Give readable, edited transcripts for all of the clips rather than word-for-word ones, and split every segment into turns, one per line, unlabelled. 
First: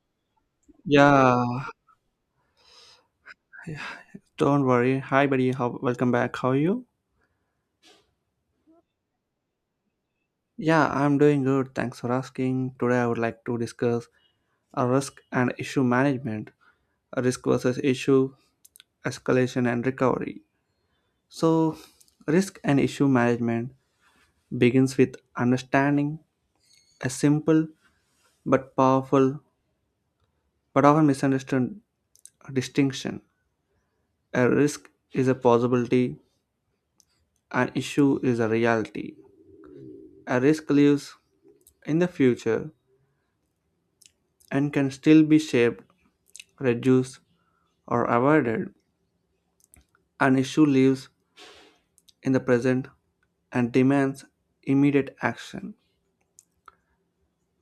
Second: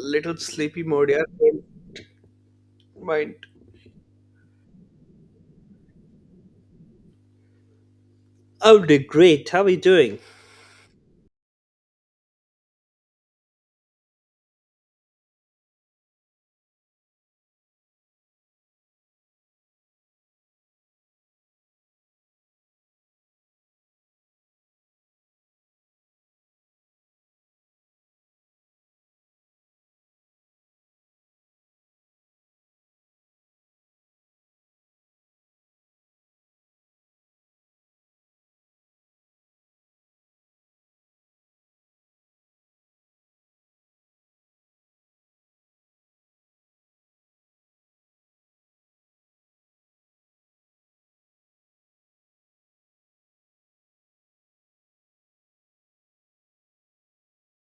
Little sleepy mode, yeah.
Yeah,
Don't mind.
don't worry. Hi, buddy. Welcome back. How are you?
Oh, they're great. How are you doing?
Yeah, I'm doing good. Thanks for asking. Today, I would like to discuss a risk and issue management, a risk versus issue, escalation and recovery. So, risk and issue management begins with understanding a simple but powerful but often misunderstood distinction. A risk is a possibility, an issue is a reality. A risk lives in the future and can still be shaped, reduced, or avoided. An issue lives in the present and demands immediate action.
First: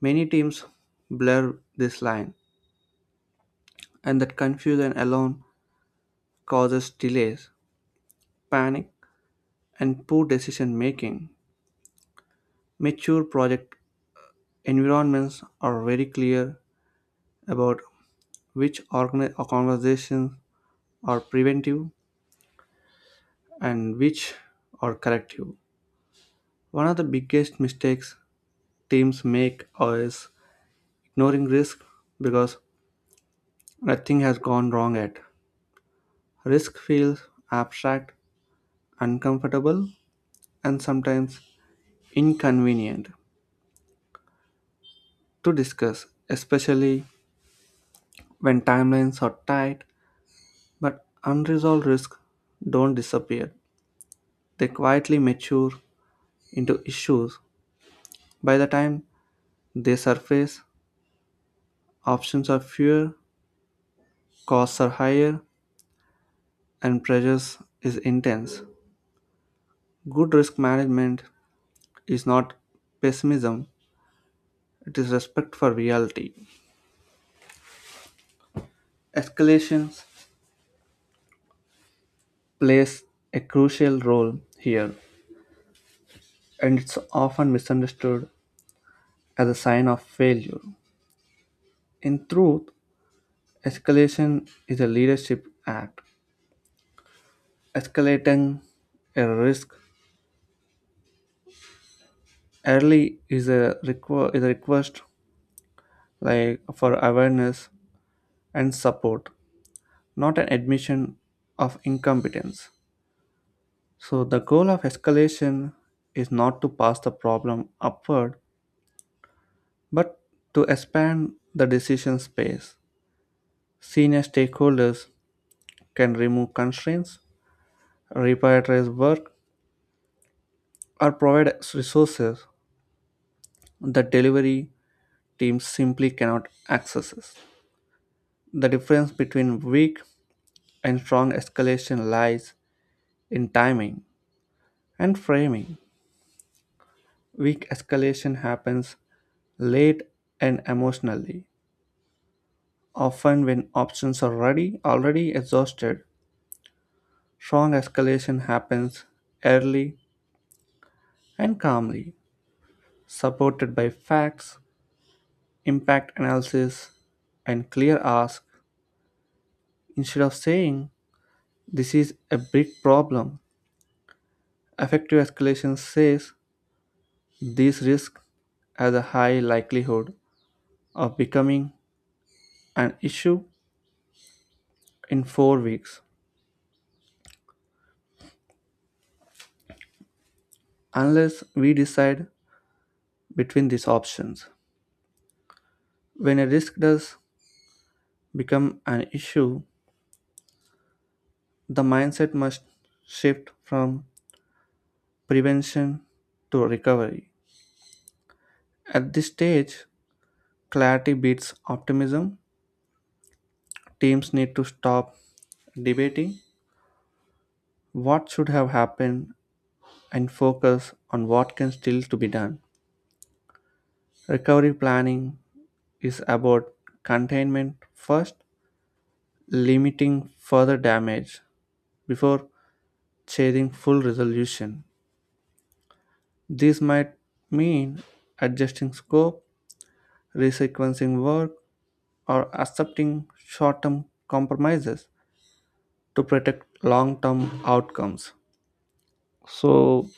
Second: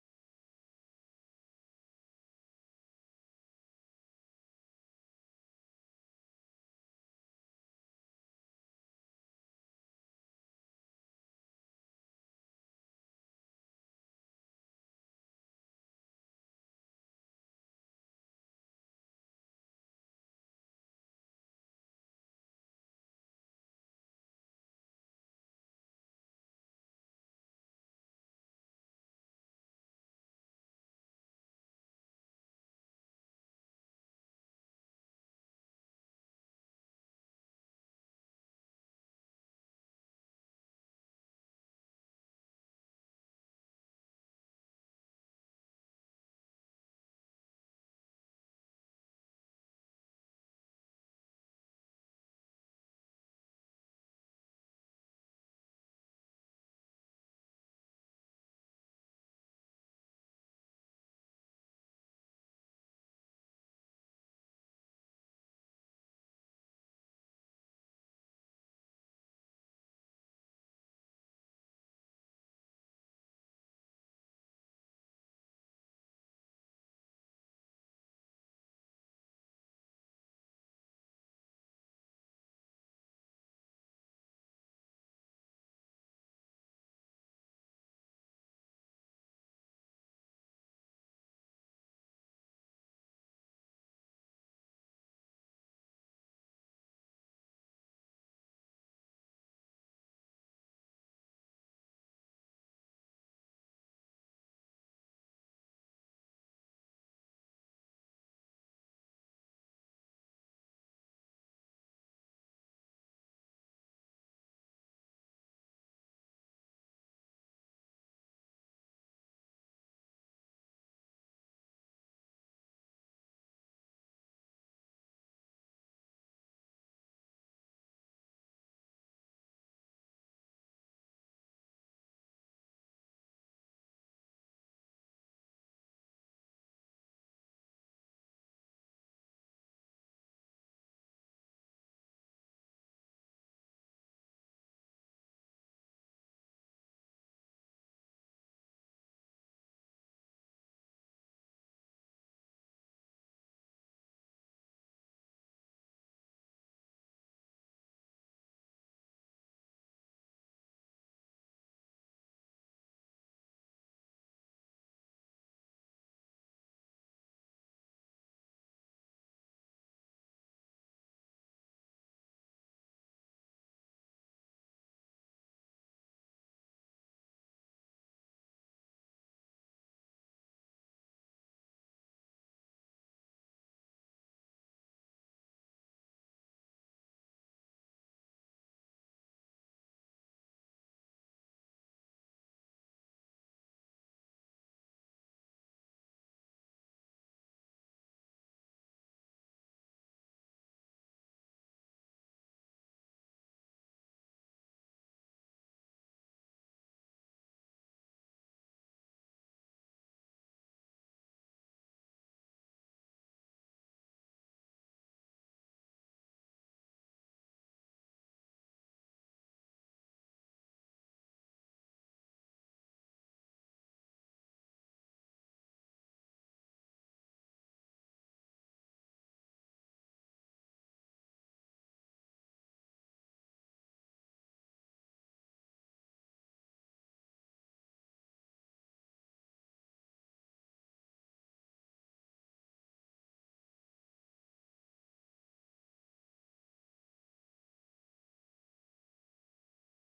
Many teams blur this line, and that confusion alone causes delays, panic, and poor decision making. Mature project environments are very clear about which conversations are preventive and which are corrective. One of the biggest mistakes teams make is ignoring risk because nothing has gone wrong yet. Risk feels abstract, uncomfortable, and sometimes inconvenient to discuss, especially when timelines are tight. But unresolved risks don't disappear, they quietly mature into issues. By the time they surface, options are fewer, costs are higher, and pressures is intense. Good risk management is not pessimism, it is respect for reality. Escalations plays a crucial role here, and it's often misunderstood as a sign of failure. In truth, escalation is a leadership act. Escalating a risk early is is a request like for awareness and support, not an admission of incompetence. So, the goal of escalation is not to pass the problem upward, but to expand the decision space. Senior stakeholders can remove constraints, reprioritize work, or provide resources that delivery teams simply cannot access. The difference between weak and strong escalation lies in timing and framing. Weak escalation happens late and emotionally, often when options are ready already exhausted. Strong escalation happens early and calmly, supported by facts, impact analysis, and clear ask. Instead of saying this is a big problem, effective escalation says this risk has a high likelihood of becoming an issue in 4 weeks unless we decide between these options. When a risk does become an issue, the mindset must shift from prevention to recovery. At this stage, clarity beats optimism. Teams need to stop debating what should have happened and focus on what can still to be done. Recovery planning is about containment first, limiting further damage before chasing full resolution. This might mean adjusting scope, resequencing work, or accepting short term compromises to protect long term outcomes. So,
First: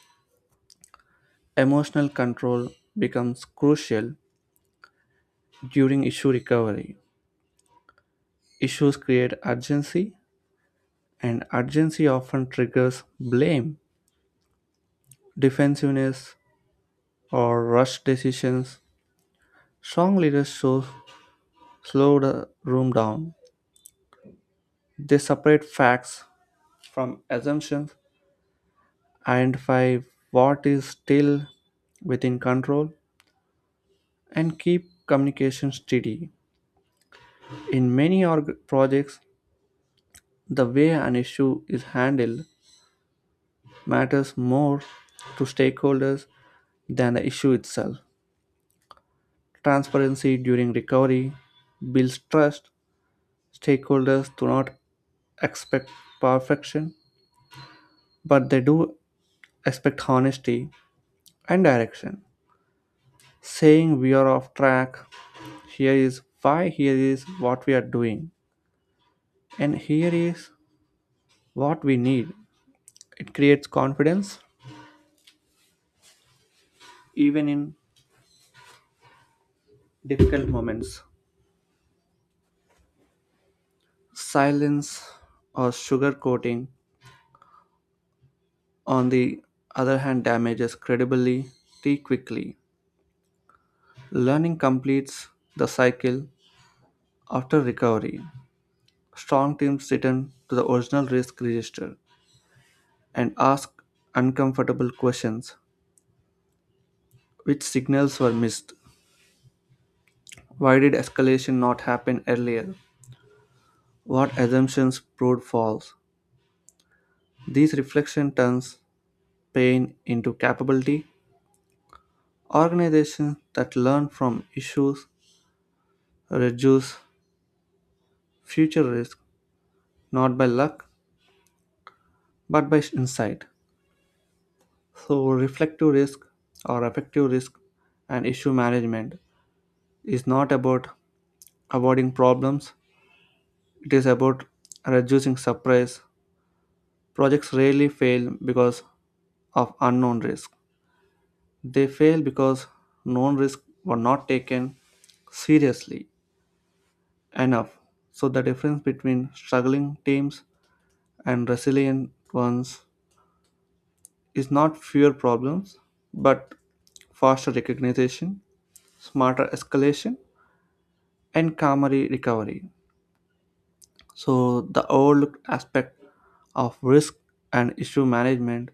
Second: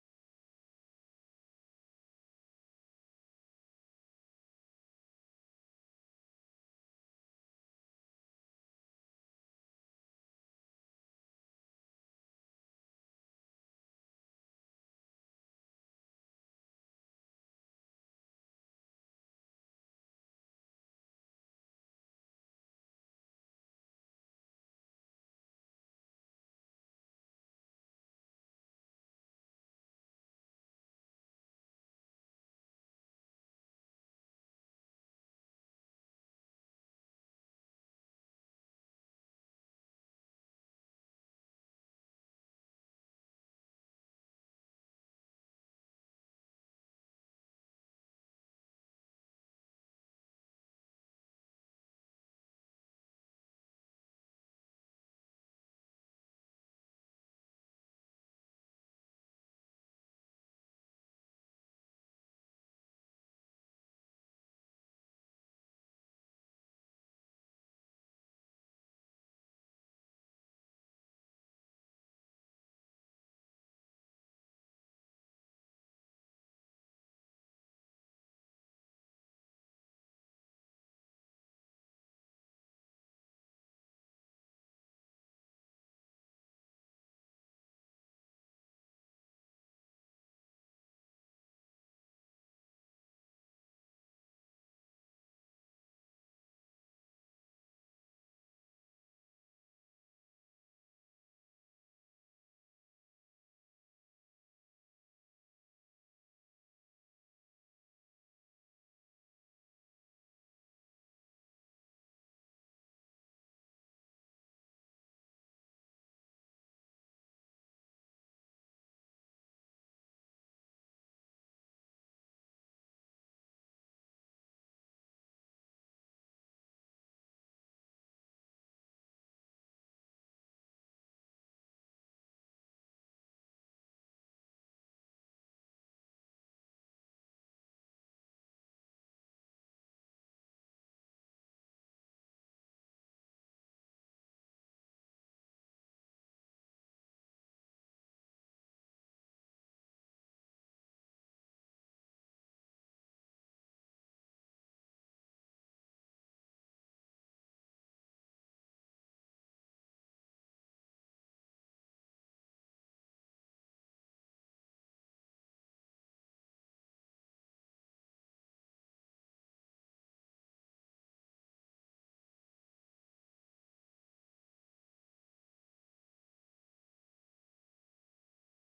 emotional control becomes crucial during issue recovery. Issues create urgency, and urgency often triggers blame, defensiveness, or rush decisions. Strong leaders show slow the room down. They separate facts from assumptions and five what is still within control and keep communication steady. In many projects, the way an issue is handled matters more to stakeholders than the issue itself. Transparency during recovery builds trust. Stakeholders do not expect perfection, but they do expect honesty and direction. Saying we are off track, here is why, here is what we are doing, and here is what we need. It creates confidence even in difficult moments. Silence or sugarcoating, on the other hand, damages credibility too quickly. Learning completes the cycle after recovery. Strong teams return to the original risk register and ask uncomfortable questions. Which signals were missed? Why did escalation not happen earlier? What assumptions proved false? These reflections turns pain into capability. Organizations that learn from issues reduce future risk not by luck but by insight. So reflective risk or effective risk and issue management is not about avoiding problems. It is about reducing surprise. Projects rarely fail because of unknown risk. They fail because known risks were not taken seriously enough. So the difference between struggling teams and resilient ones is not fewer problems, but faster recognition, smarter escalation, and calmer recovery. So the overlooked aspect of risk and issue management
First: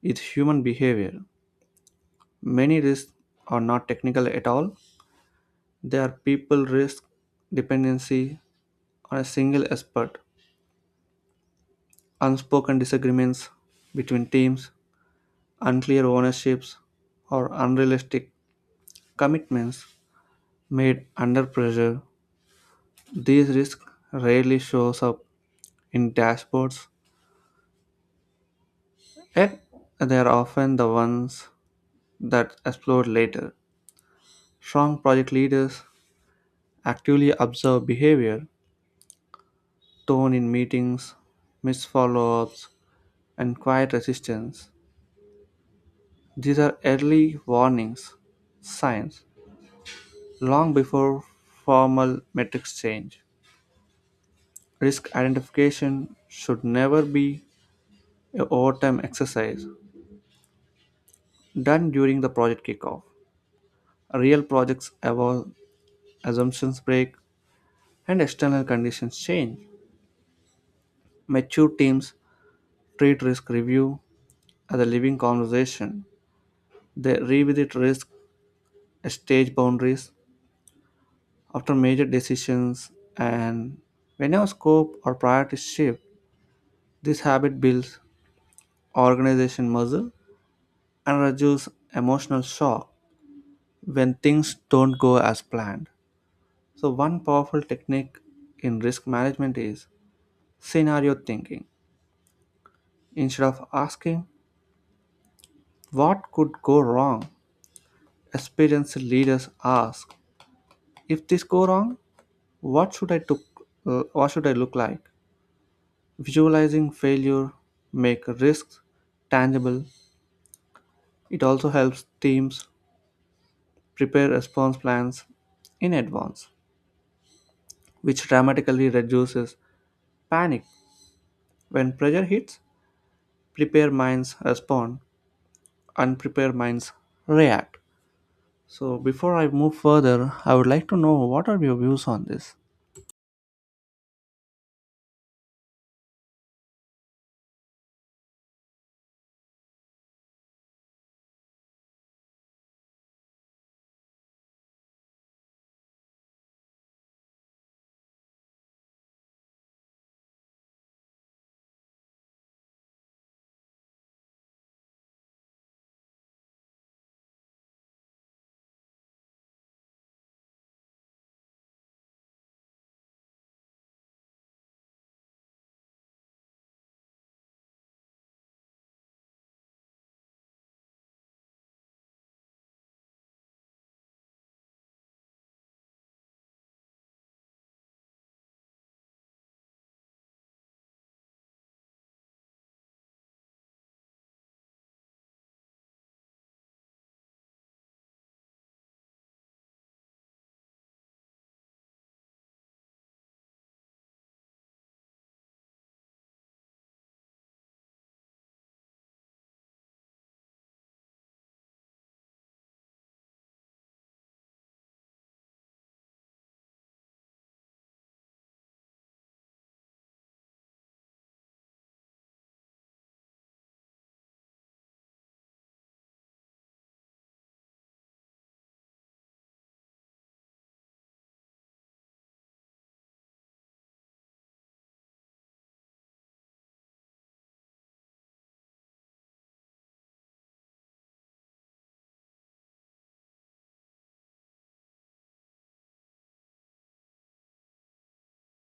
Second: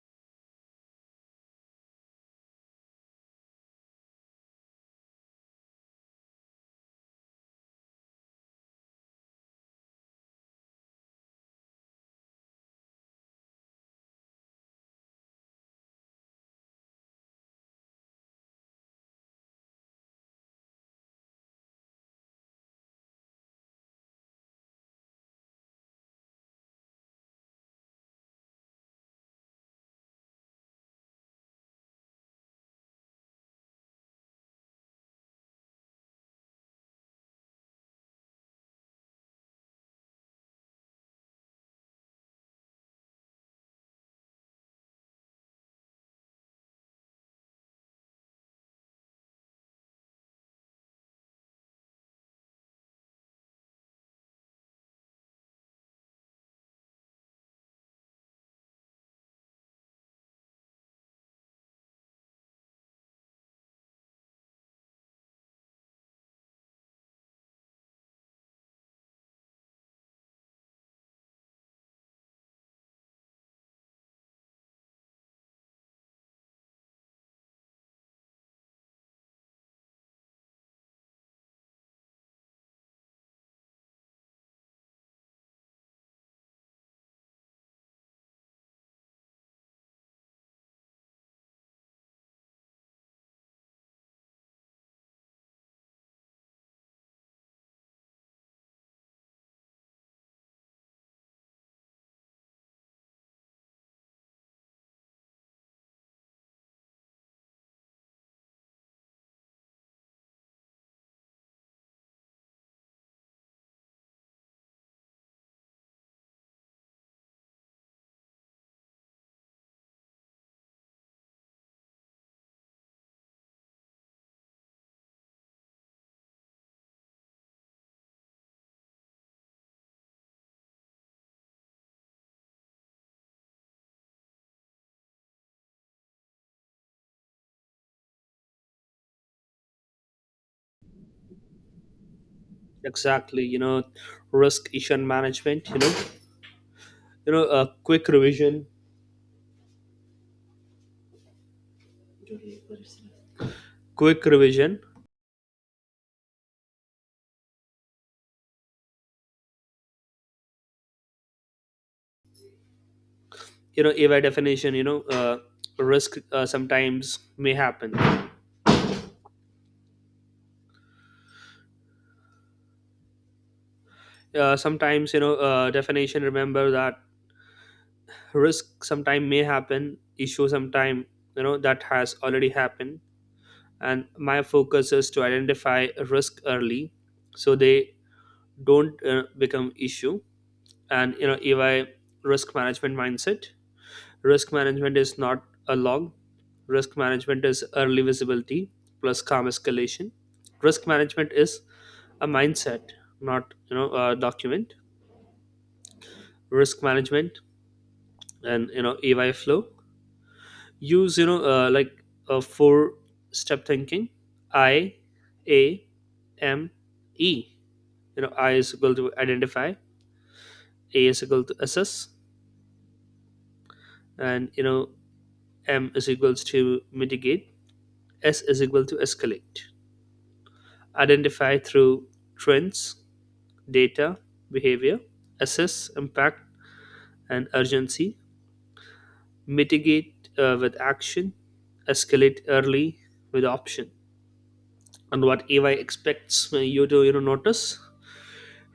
is human behavior. Many risks are not technical at all. They are people risk, dependency, on a single expert. Unspoken disagreements between teams, unclear ownerships, or unrealistic commitments made under pressure. These risks rarely shows up in dashboards, yet they are often the ones that explode later. Strong project leaders actively observe behavior, tone in meetings, missed follow-ups, and quiet resistance. These are early warnings signs long before formal metrics change. Risk identification should never be a overtime exercise done during the project kickoff. Real projects evolve, assumptions break, and external conditions change. Mature teams treat risk review as a living conversation. They revisit risk, stage boundaries after major decisions, and whenever scope or priorities shift, this habit builds organization muscle and reduce emotional shock when things don't go as planned. So, one powerful technique in risk management is scenario thinking. Instead of asking what could go wrong, experienced leaders ask, if this go wrong, what should I took, what should I look like? Visualizing failure make risks tangible. It also helps teams prepare response plans in advance, which dramatically reduces panic when pressure hits, prepared minds respond, unprepared minds react. So, before I move further, I would like to know what are your views on this?
Exactly. Risk issue and management. Quick quick revision. By definition, risk sometimes may happen. Sometimes, definition. Remember that risk sometime may happen. Issue sometime, that has already happened. And my focus is to identify risk early, so they don't become issue and you know ey Risk management mindset. Risk management is not a log. Risk management is early visibility plus calm escalation. Risk management is a mindset, not a document. Risk management and you know ey Flow use, like a 4-step thinking. I, A, M, E. I is equal to identify, A is equal to assess, and M is equals to mitigate, S is equal to escalate. Identify through trends, data, behavior, assess impact and urgency, mitigate with action, escalate early with option. And what AI expects you to notice:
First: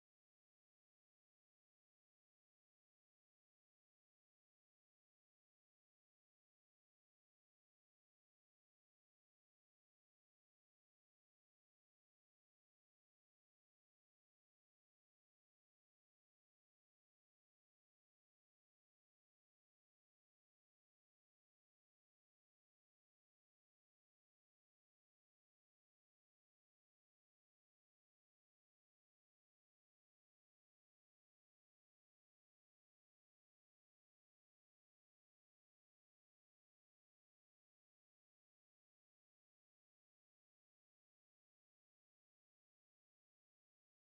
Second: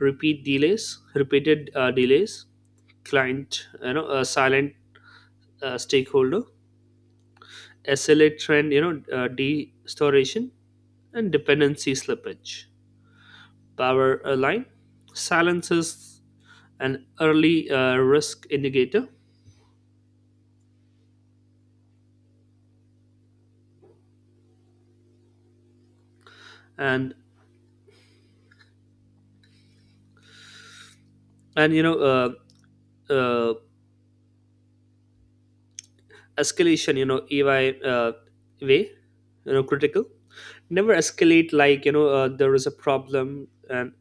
repeat delays, repeated delays, client silent stakeholder, SLA trend de-storation, and dependency slippage. Power line silences an early risk indicator. And and you know uh, Escalation you know ey way, critical. Never escalate like there is a problem, and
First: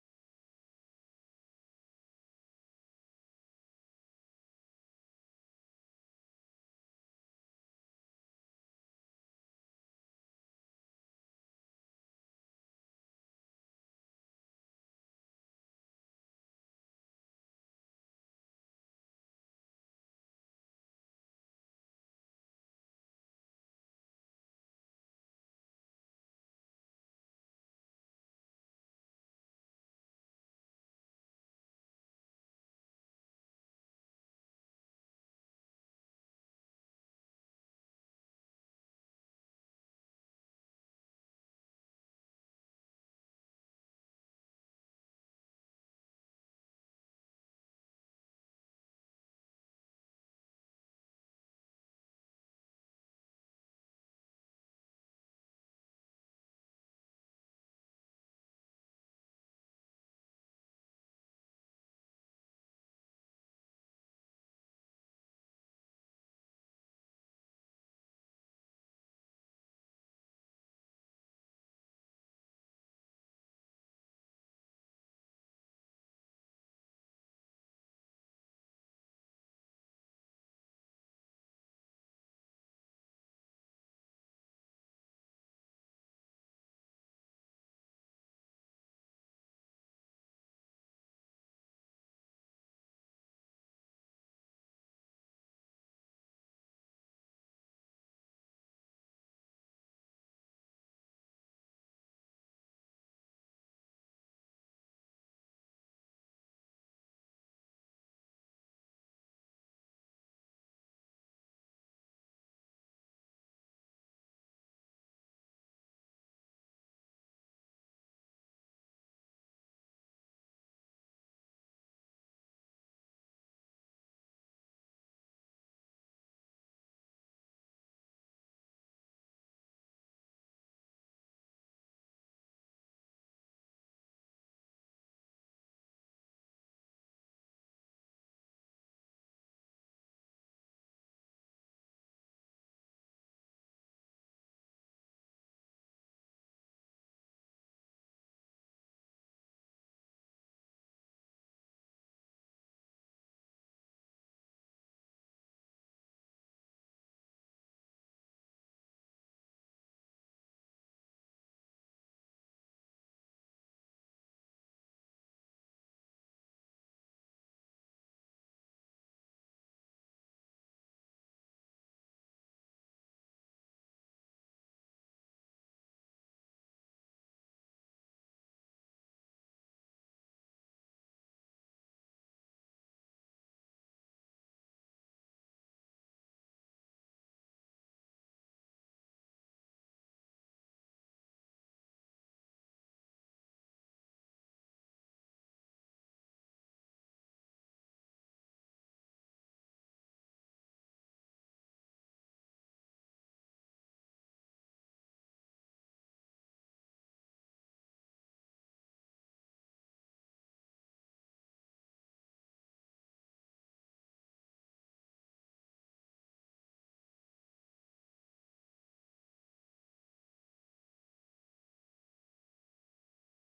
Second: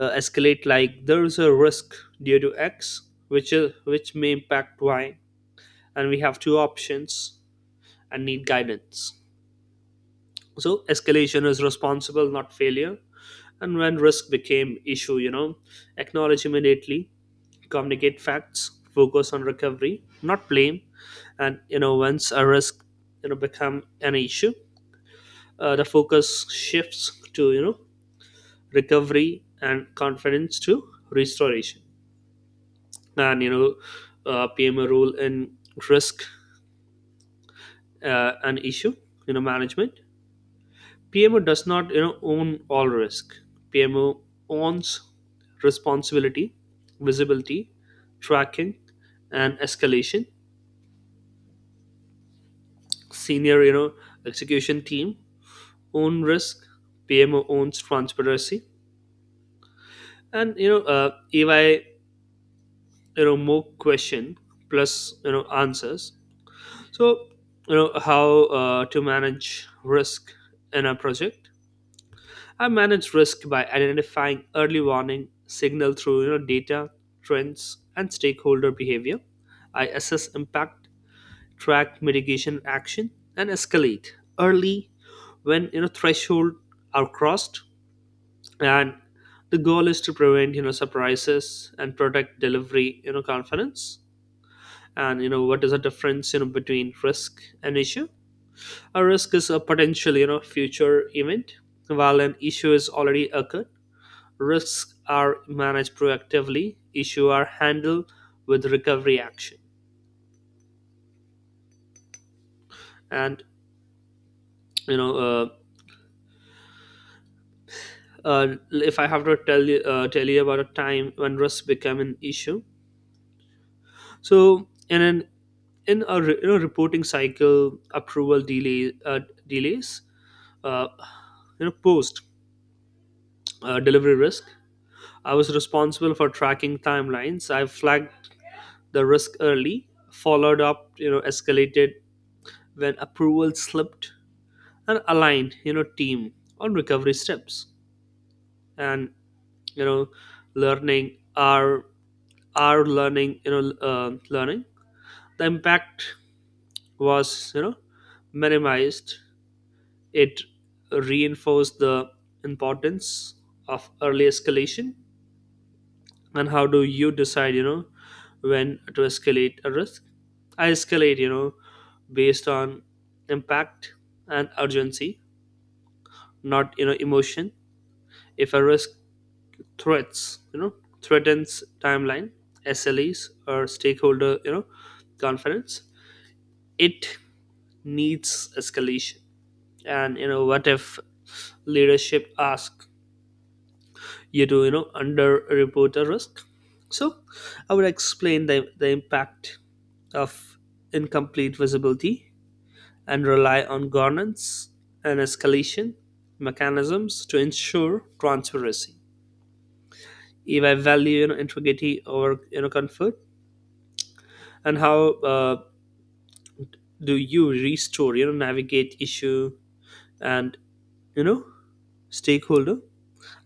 escalate like there is a risk due to X, which is which may impact Y, and we have two options and need guidance. So escalation is responsible, not failure. And when risk became issue, acknowledge immediately, communicate facts, focus on recovery, not blame. And once a risk become an issue, the focus shifts to recovery and confidence to restoration. And PMO role in risk and issue management. PMO does not own all risk. PMO owns responsibility, visibility, tracking, and escalation. Senior, execution team own risk. PMO owns transparency and you know ey you know more question plus answers. So, how to manage risk in a project. I manage risk by identifying early warning signal through data, trends, and stakeholder behavior. I assess impact, track mitigation action, and escalate early when threshold are crossed. And the goal is to prevent surprises and protect delivery confidence. And what is the difference between risk and issue. A risk is a potential future event, while an issue is already occurred. Risks are managed proactively, issue are handled with recovery action. And you know uh, if I have to tell you about a time when risk became an issue. So in an in a, in a reporting cycle, approval delay delays, uh, post delivery risk. I was responsible for tracking timelines. I flagged the risk early, followed up, escalated when approval slipped, and aligned, team on recovery steps. And you know, learning our learning you know learning, the impact was minimized. It reinforced the importance of early escalation. And how do you decide when to escalate a risk. I escalate based on impact and urgency, not emotion. If a risk threats you know threatens timeline, SLEs, or stakeholder confidence, it needs escalation. And what if leadership asks you to underreport a risk. So I would explain the impact of incomplete visibility and rely on governance and escalation mechanisms to ensure transparency. If I value integrity over comfort. And how do you restore navigate issue and you know stakeholder.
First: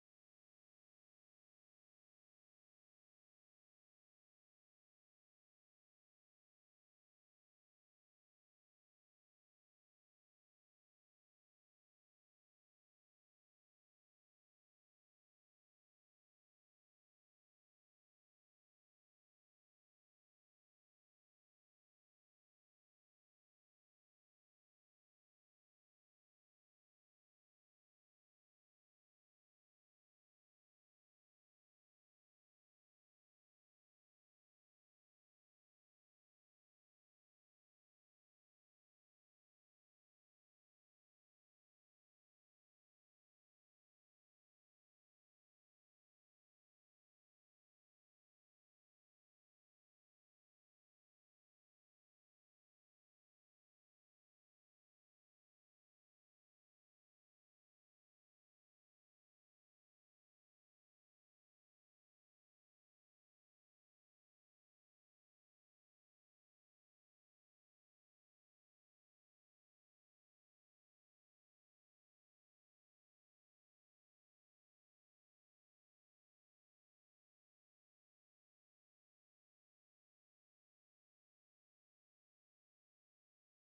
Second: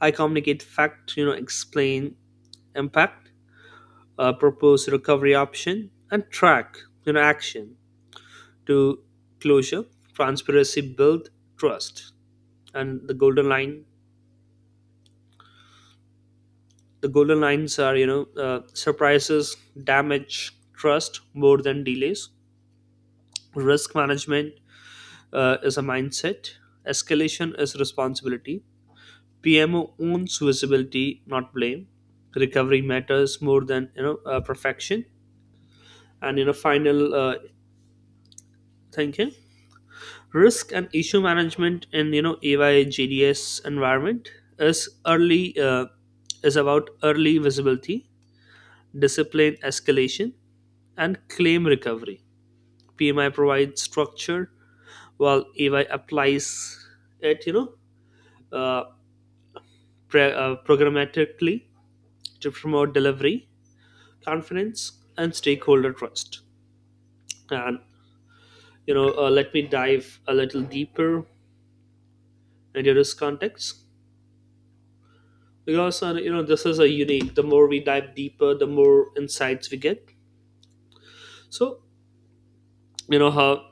I communicate fact, explain impact, propose recovery option, and track, action to closure. Transparency build trust, and the golden line. The golden lines are, surprises damage trust more than delays. Risk management is a mindset. Escalation is responsibility. PMO owns visibility, not blame. Recovery matters more than perfection. And final thinking. Risk and issue management in ay jds environment is early uh, is about early visibility, discipline escalation, and claim recovery. PMI provides structure, while ay applies it, uh, programmatically, to promote delivery confidence and stakeholder trust. And let me dive a little deeper into this context, because this is a unique. The more we dive deeper, the more insights we get. So, you know how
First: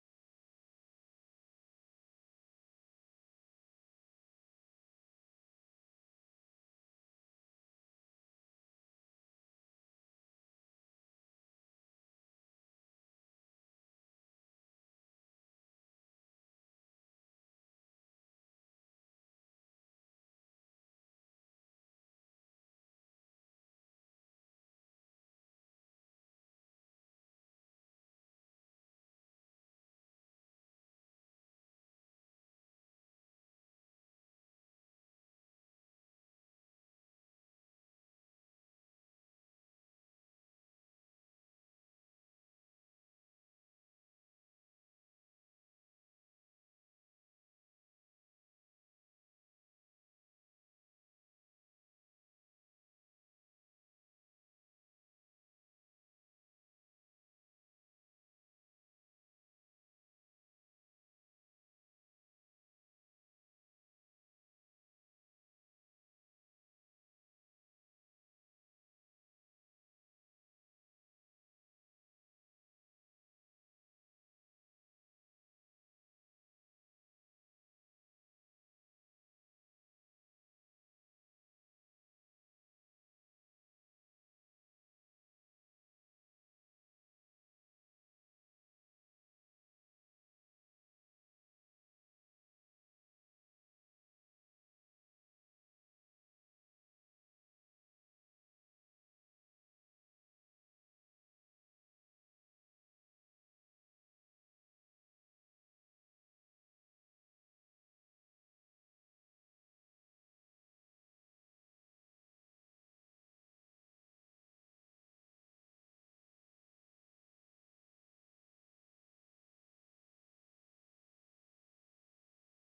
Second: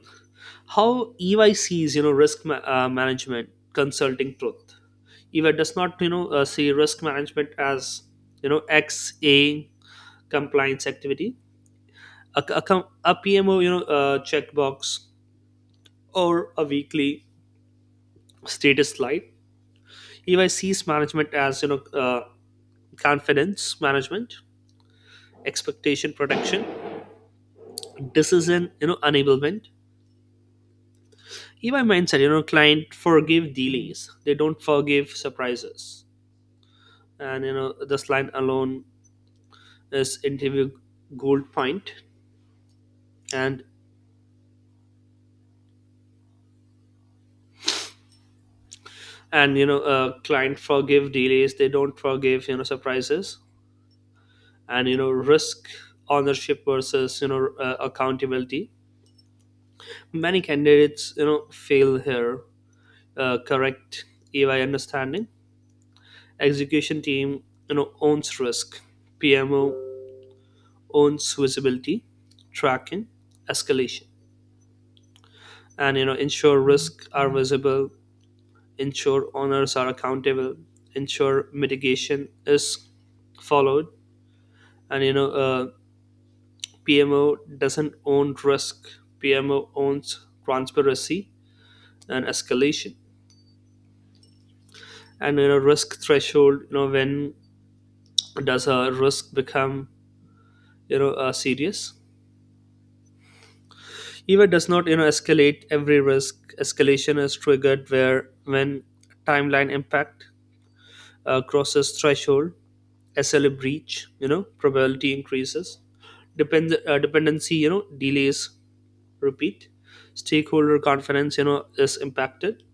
how EY sees risk management consulting truth. EY does not see risk management as you know xa compliance activity, a PMO checkbox, or a weekly status slide. EY sees management as confidence management, expectation protection, decision enablement. In mindset, client forgive delays, they don't forgive surprises. And this line alone is interview gold point. And and you know Client forgive delays, they don't forgive surprises. And risk ownership versus accountability. Many candidates fail here. Correct EY understanding: execution team owns risk, PMO owns visibility, tracking, escalation, and ensure risks are visible, ensure owners are accountable, ensure mitigation is followed. And PMO doesn't own risk. PMO owns transparency and escalation. And risk threshold. When does a risk become serious? Eva does not, escalate every risk. Escalation is triggered where when timeline impact crosses threshold, SLA breach, probability increases. Dependency, delays repeat. Stakeholder confidence, is impacted,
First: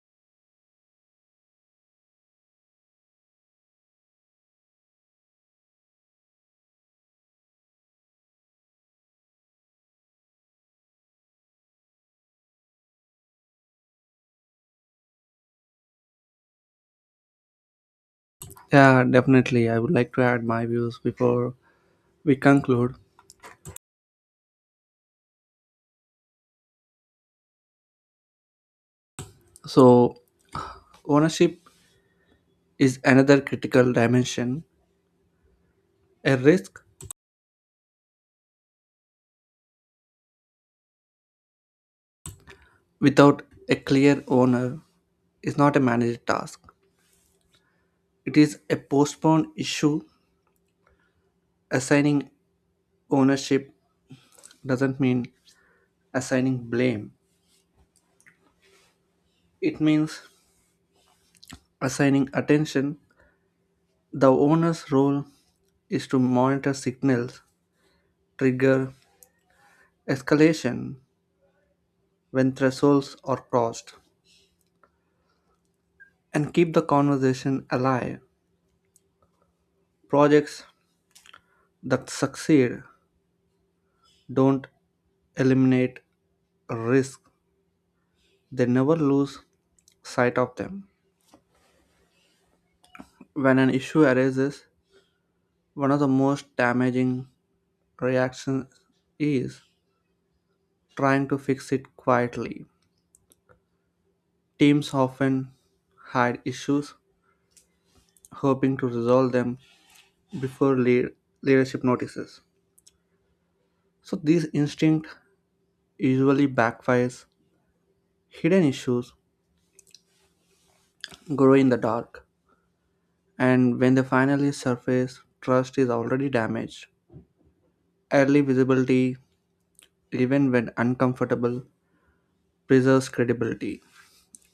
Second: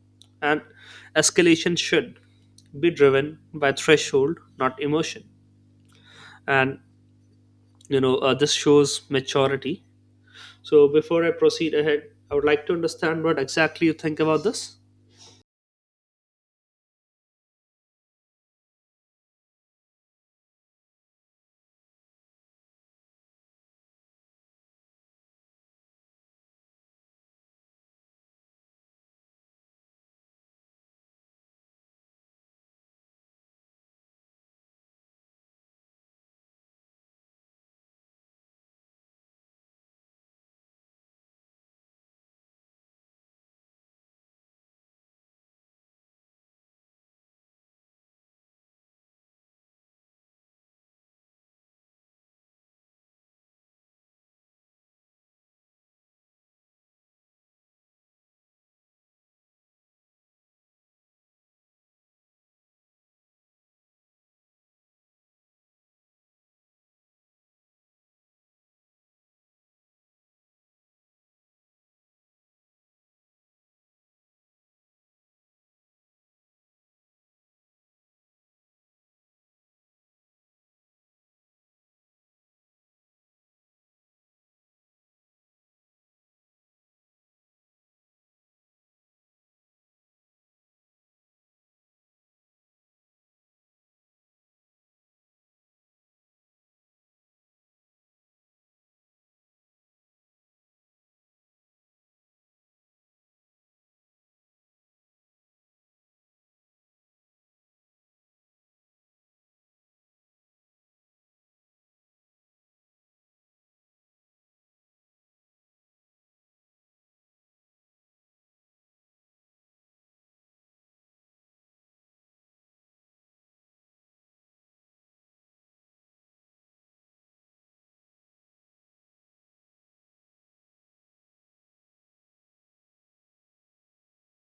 and escalation should be driven by threshold, not emotion. And this shows maturity. So before I proceed ahead, I would like to understand what exactly you think about this.
Yeah, definitely. I would like to add my views before we conclude. So, ownership is another critical dimension. A risk without a clear owner is not a managed task, it is a postponed issue. Assigning ownership doesn't mean assigning blame, it means assigning attention, the owner's role is to monitor signals, trigger escalation when thresholds are crossed, and keep the conversation alive. Projects that succeed don't eliminate risk, they never lose sight of them. When an issue arises, one of the most damaging reactions is trying to fix it quietly. Teams often hide issues hoping to resolve them before leadership notices. So this instinct usually backfires. Hidden issues grow in the dark, and when they finally surface, trust is already damaged. Early visibility, even when uncomfortable, preserves credibility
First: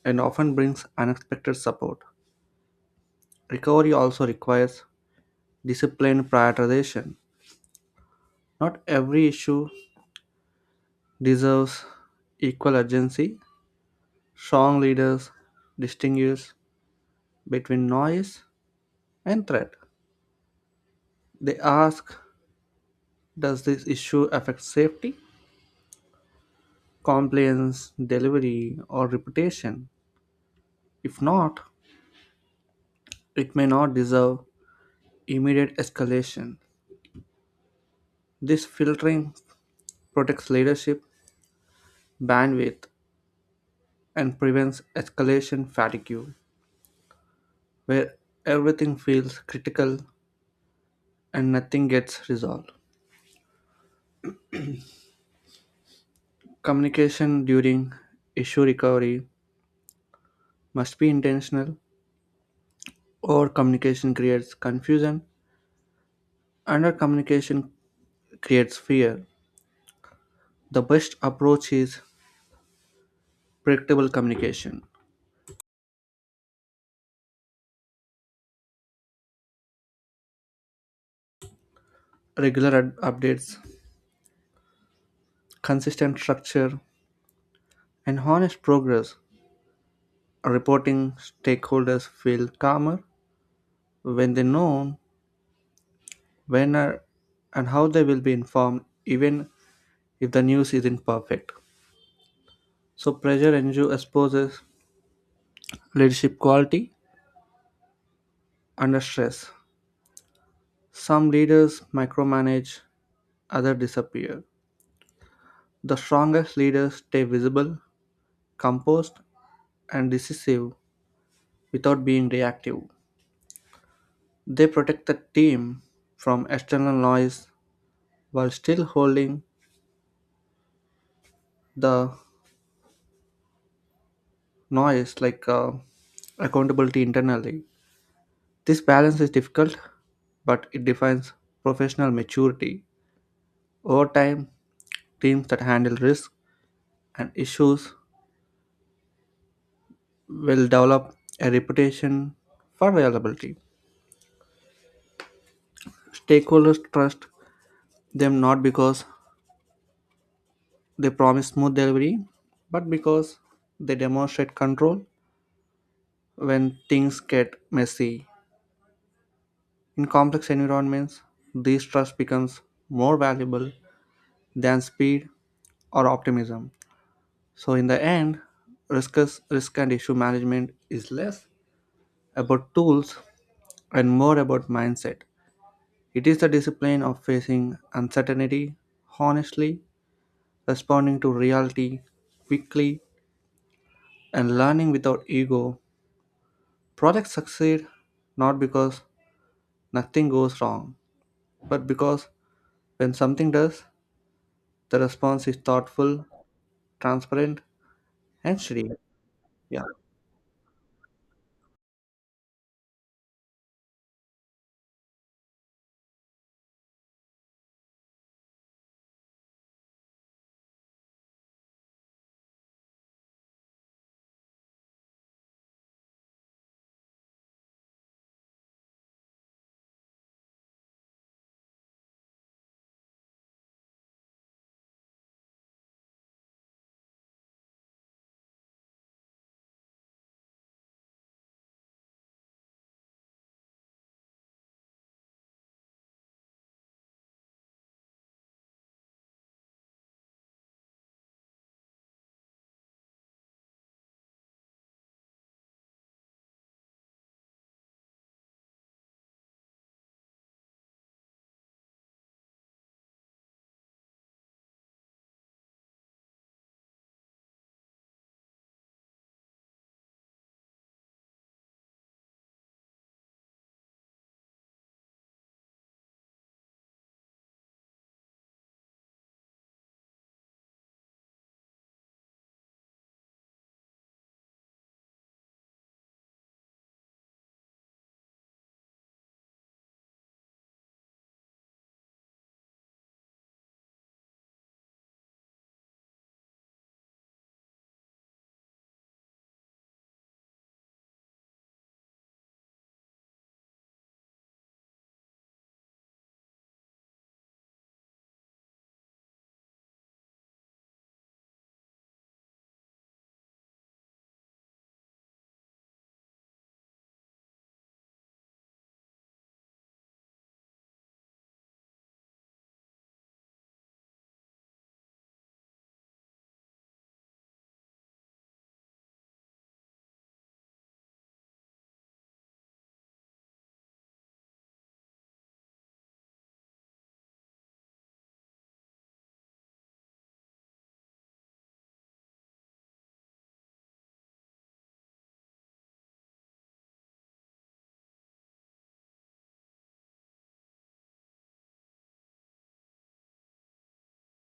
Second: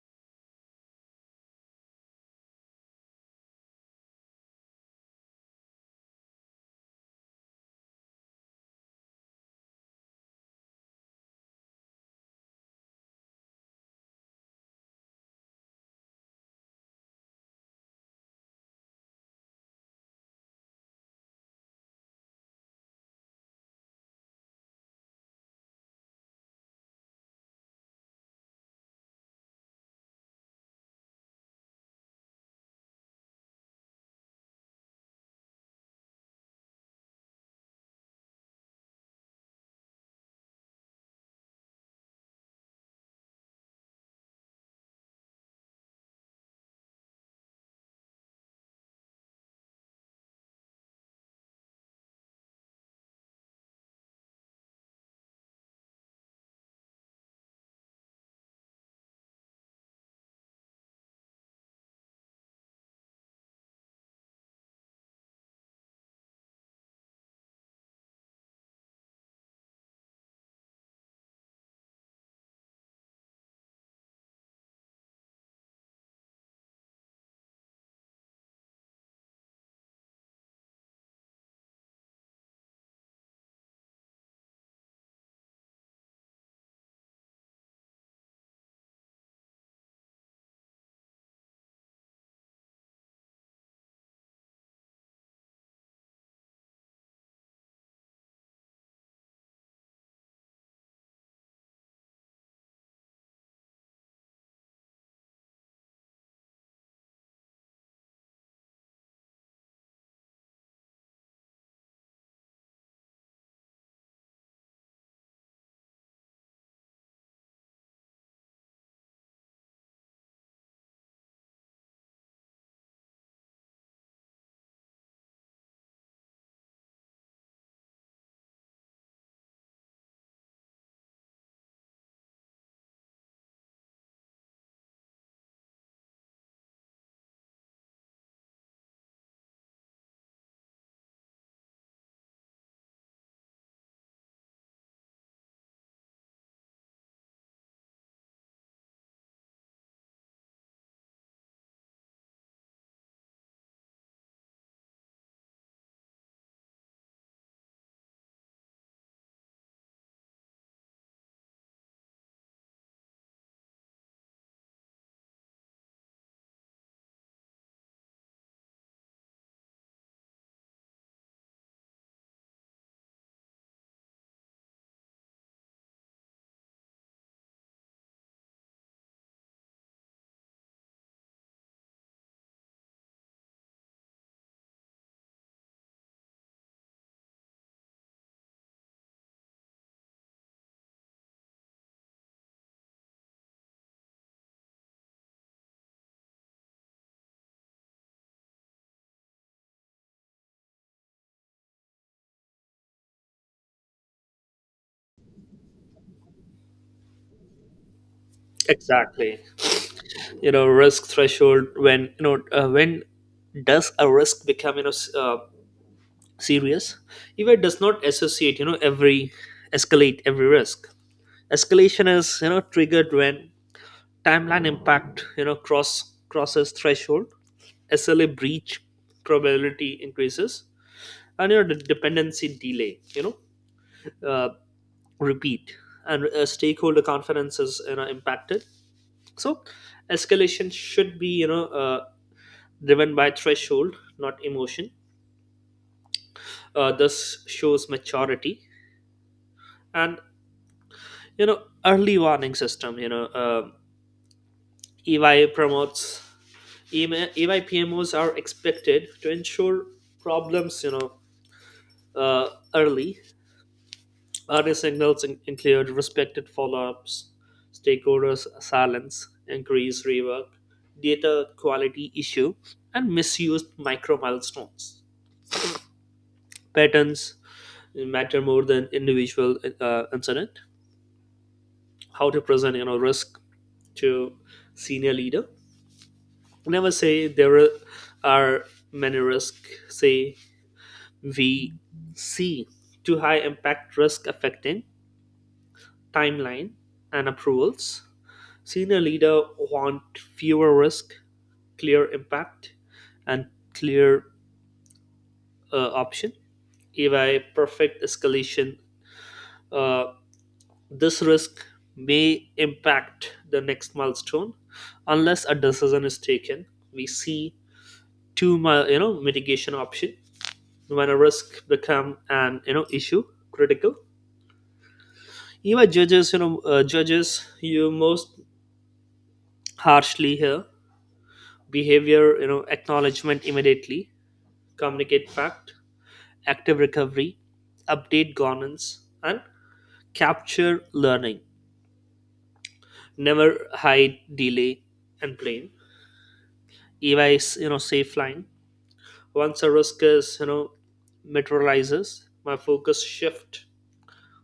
and often brings unexpected support. Recovery also requires disciplined prioritization. Not every issue deserves equal urgency. Strong leaders distinguish between noise and threat. They ask, does this issue affect safety, compliance, delivery, or reputation? If not, it may not deserve immediate escalation. This filtering protects leadership bandwidth and prevents escalation fatigue, where everything feels critical and nothing gets resolved. Communication during issue recovery must be intentional. Over communication creates confusion. Under communication creates fear. The best approach is predictable communication, regular updates, consistent structure, and honest progress. Reporting stakeholders feel calmer when they know when and how they will be informed, even if the news isn't perfect. So, pressure ensure exposes leadership quality under stress. Some leaders micromanage, others disappear. The strongest leaders stay visible, composed, and decisive without being reactive. They protect the team from external noise while still holding the noise like accountability internally. This balance is difficult, but it defines professional maturity. Over time, teams that handle risk and issues will develop a reputation for reliability. Stakeholders trust them not because they promise smooth delivery, but because they demonstrate control when things get messy. In complex environments, this trust becomes more valuable than speed or optimism. So, in the end, risk and issue management is less about tools and more about mindset. It is the discipline of facing uncertainty honestly, responding to reality quickly, and learning without ego. Projects succeed not because nothing goes wrong, but because when something does, the response is thoughtful, transparent, and steady.
Exactly.
Yeah.
Risk threshold. When you know when does a risk become serious? Eva does not associate you know every escalate every risk. Escalation is triggered when timeline impact crosses threshold, SLA breach, probability increases, and your know, the dependency delay you know uh, repeat, and stakeholder confidence is impacted. So escalation should be driven by threshold, not emotion. This shows maturity. And you know early warning system. EY promotes. EY PMOs are expected to ensure problems. Uh, early Early signals in- include respected follow-ups, stakeholders silence, increased rework, data quality issue, and misused micro milestones. Patterns matter more than individual incident. How to present risk to senior leader. Never say there are many risks. Say we see too high impact risk affecting timeline and approvals. Senior leader want fewer risk, clear impact, and clear option. If a perfect escalation uh, this risk may impact the next milestone unless a decision is taken. We see two mitigation option. When a risk become an issue, critical. Even judges judges you most harshly here. Behavior: acknowledgement immediately, communicate fact, active recovery, update governance, and capture learning. Never hide delay and blame. EVA is safe line. Once a risk is materializes, my focus shift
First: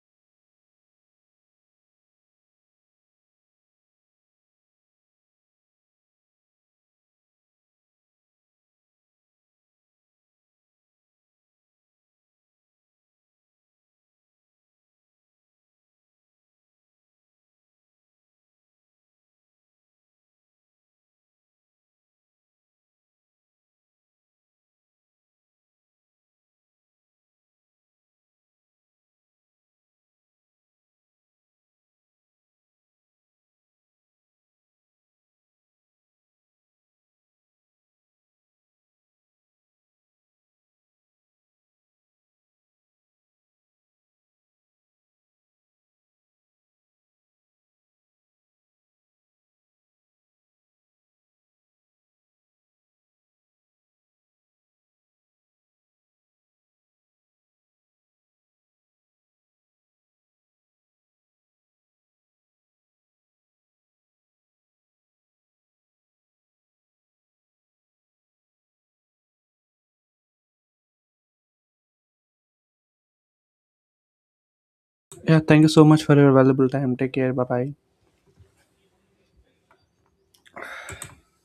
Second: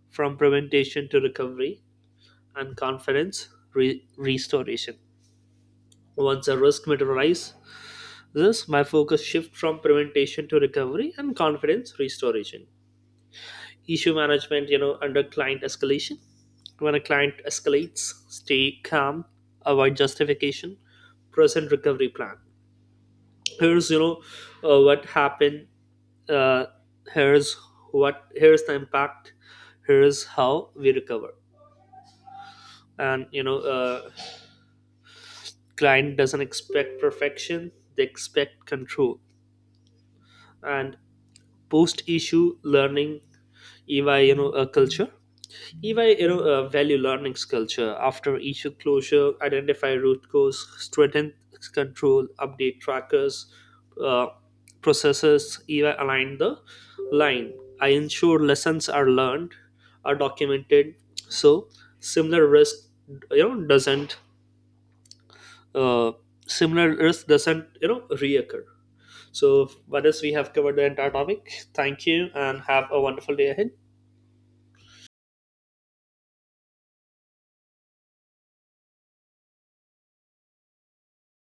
from prevention to recovery and confidence restoration. Once a risk materializes, my focus shift from prevention to recovery and confidence restoration. Issue management, under client escalation. When a client escalates, stay calm, avoid justification, present recovery plan. Here's what happened, uh, here's what here's the impact, here's how we recover. And client doesn't expect perfection, they expect control. And post issue learning, ey you know a culture. EY, value learning culture after issue closure, identify root cause, strengthen control, update trackers, uh, processes. EY align the line. I ensure lessons are learned, are documented, so similar risk you know doesn't uh, similar risk doesn't reoccur. So, with this we have covered the entire topic. Thank you, and have a wonderful day ahead.
Yeah, thank you so much for your valuable time. Take care. Bye bye.